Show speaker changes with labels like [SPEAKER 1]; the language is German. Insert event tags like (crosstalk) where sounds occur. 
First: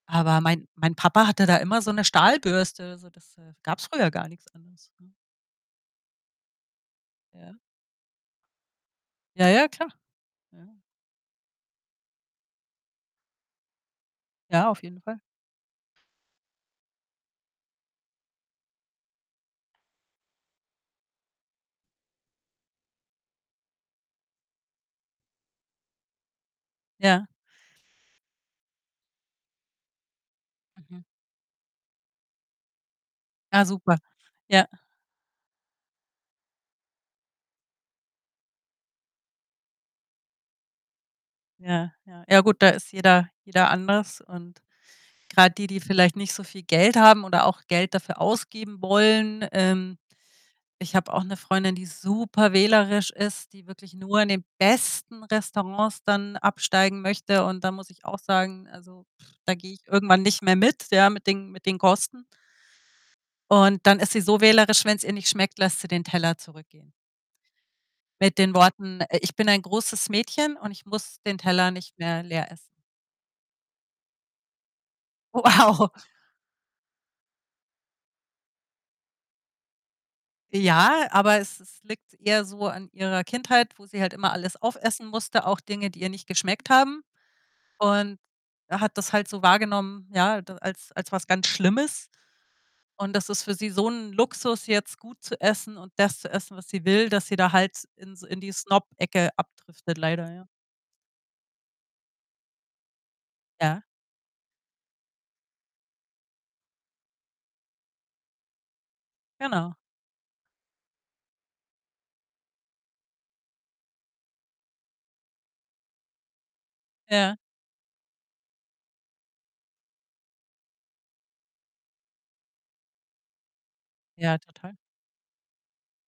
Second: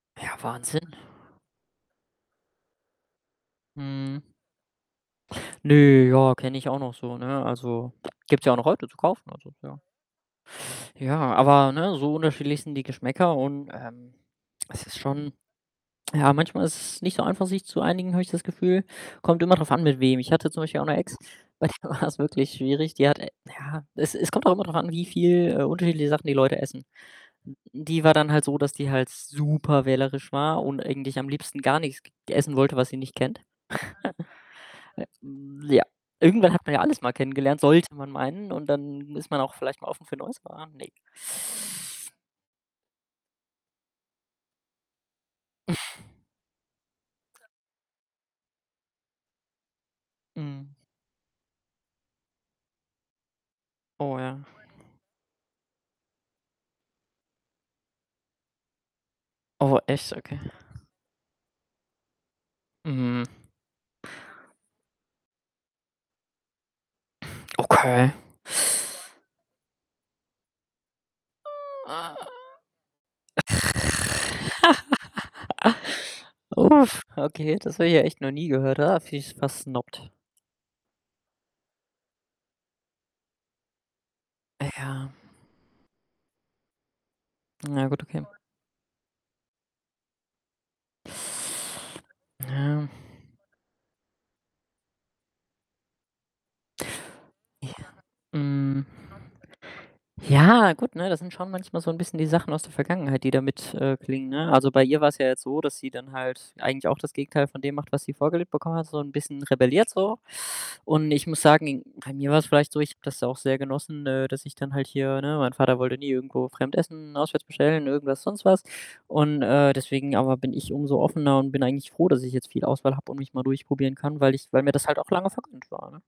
[SPEAKER 1] Ja,
[SPEAKER 2] Aber mein
[SPEAKER 1] Wahnsinn.
[SPEAKER 2] mein Papa hatte da immer so 'ne Stahlbürste, so das, äh, gab's früher gar
[SPEAKER 1] Mhm.
[SPEAKER 2] nix anderes, ne?
[SPEAKER 1] Ne, ja, kenne ich auch noch so, ne?
[SPEAKER 2] Ja.
[SPEAKER 1] Also, (lip trill) gibt's ja auch noch heute zu kaufen,
[SPEAKER 2] Ja,
[SPEAKER 1] also,
[SPEAKER 2] ja,
[SPEAKER 1] ja.
[SPEAKER 2] klar. Ja.
[SPEAKER 1] Ja, aber, ne, so unterschiedlich sind die Geschmäcker und, ähm,
[SPEAKER 2] Ja,
[SPEAKER 1] es
[SPEAKER 2] auf
[SPEAKER 1] ist
[SPEAKER 2] jeden Fall.
[SPEAKER 1] schon ja, manchmal ist es nicht so einfach, sich zu einigen, habe ich das Gefühl. Kommt immer drauf an mit wem. Ich hatte zum Beispiel auch 'ne Ex, bei der war's wirklich schwierig. Die hat ja, es es kommt auch immer drauf an, wie viel, äh, unterschiedliche Sachen die Leute essen.
[SPEAKER 2] Ja.
[SPEAKER 1] Hm, die war dann halt so, dass die halt super wählerisch war und
[SPEAKER 2] Mhm.
[SPEAKER 1] eigentlich am liebsten gar nichts g essen wollte, was sie nicht kennt.
[SPEAKER 2] Ah, super.
[SPEAKER 1] (chuckles)
[SPEAKER 2] Ja.
[SPEAKER 1] Äh, hm, ja. Irgendwann hat man ja alles mal kennengelernt, sollte man meinen. Und dann ist man auch vielleicht mal offen für Neues, aber, ne.
[SPEAKER 2] Ja, ja. Ja gut, da ist jeder jeder anders. Und grad die, die vielleicht
[SPEAKER 1] (sighs)
[SPEAKER 2] nicht so viel Geld haben oder auch Geld dafür ausgeben wollen, ähm
[SPEAKER 1] Mhm.
[SPEAKER 2] ich habe auch 'ne Freundin, die super wählerisch ist, die wirklich
[SPEAKER 1] Oh,
[SPEAKER 2] nur in
[SPEAKER 1] ja.
[SPEAKER 2] den besten Restaurants dann absteigen möchte. Und da muss ich auch sagen, also, (lip trill) da gehe
[SPEAKER 1] Oh,
[SPEAKER 2] ich
[SPEAKER 1] echt?
[SPEAKER 2] irgendwann
[SPEAKER 1] Okay.
[SPEAKER 2] nicht mehr mit, ja, mit den mit den Kosten.
[SPEAKER 1] Mhm.
[SPEAKER 2] Und dann ist sie so wählerisch, wenn's ihr nicht schmeckt, lässt sie den Teller zurückgehen
[SPEAKER 1] Okay.
[SPEAKER 2] mit den Worten, äh: „Ich bin ein großes Mädchen und ich muss den Teller nicht mehr leer essen.“ Wow.
[SPEAKER 1] (laughs) Uff, okay, das habe ich ja echt noch nie gehört. Ah, vi versnobt.
[SPEAKER 2] Ja, aber es es liegt eher so an ihrer Kindheit, wo sie halt immer alles
[SPEAKER 1] Ah,
[SPEAKER 2] aufessen
[SPEAKER 1] ja.
[SPEAKER 2] musste, auch Dinge, die ihr nicht geschmeckt haben.
[SPEAKER 1] Ja gut,
[SPEAKER 2] Und,
[SPEAKER 1] okay.
[SPEAKER 2] äh, hat das halt so wahrgenommen, ja, d als als was ganz Schlimmes.
[SPEAKER 1] Ja.
[SPEAKER 2] Und das ist für sie so 'n Luxus, jetzt gut zu essen und das zu essen, was sie will, dass sie da
[SPEAKER 1] Ja.
[SPEAKER 2] halt in s in die
[SPEAKER 1] Hm.
[SPEAKER 2] Snob-Ecke abdriftet leider, ja.
[SPEAKER 1] Ja, gut, ne? Das sind schon manchmal so 'n bisschen die Sachen aus der Vergangenheit, die da mit
[SPEAKER 2] Ja.
[SPEAKER 1] äh, klingen, ne? Also, bei ihr war's ja jetzt so, dass sie dann halt eigentlich auch das Gegenteil von dem macht, was sie vorgelebt bekommen hat, so 'n bisschen
[SPEAKER 2] Genau.
[SPEAKER 1] rebelliert, so. Und ich muss sagen, bei mir war's vielleicht so, ich habe das auch sehr genossen, äh, dass ich dann halt hier ne, mein Vater wollte nie irgendwo fremd essen,
[SPEAKER 2] Ja.
[SPEAKER 1] auswärts bestellen, irgendwas, sonst was. Und, äh, deswegen aber bin ich umso offener und bin eigentlich froh, dass ich jetzt viel Auswahl habe und mich mal durchprobieren kann, weil
[SPEAKER 2] Ja,
[SPEAKER 1] ich weil mir
[SPEAKER 2] total.
[SPEAKER 1] das halt auch lange vergönnt war, ne?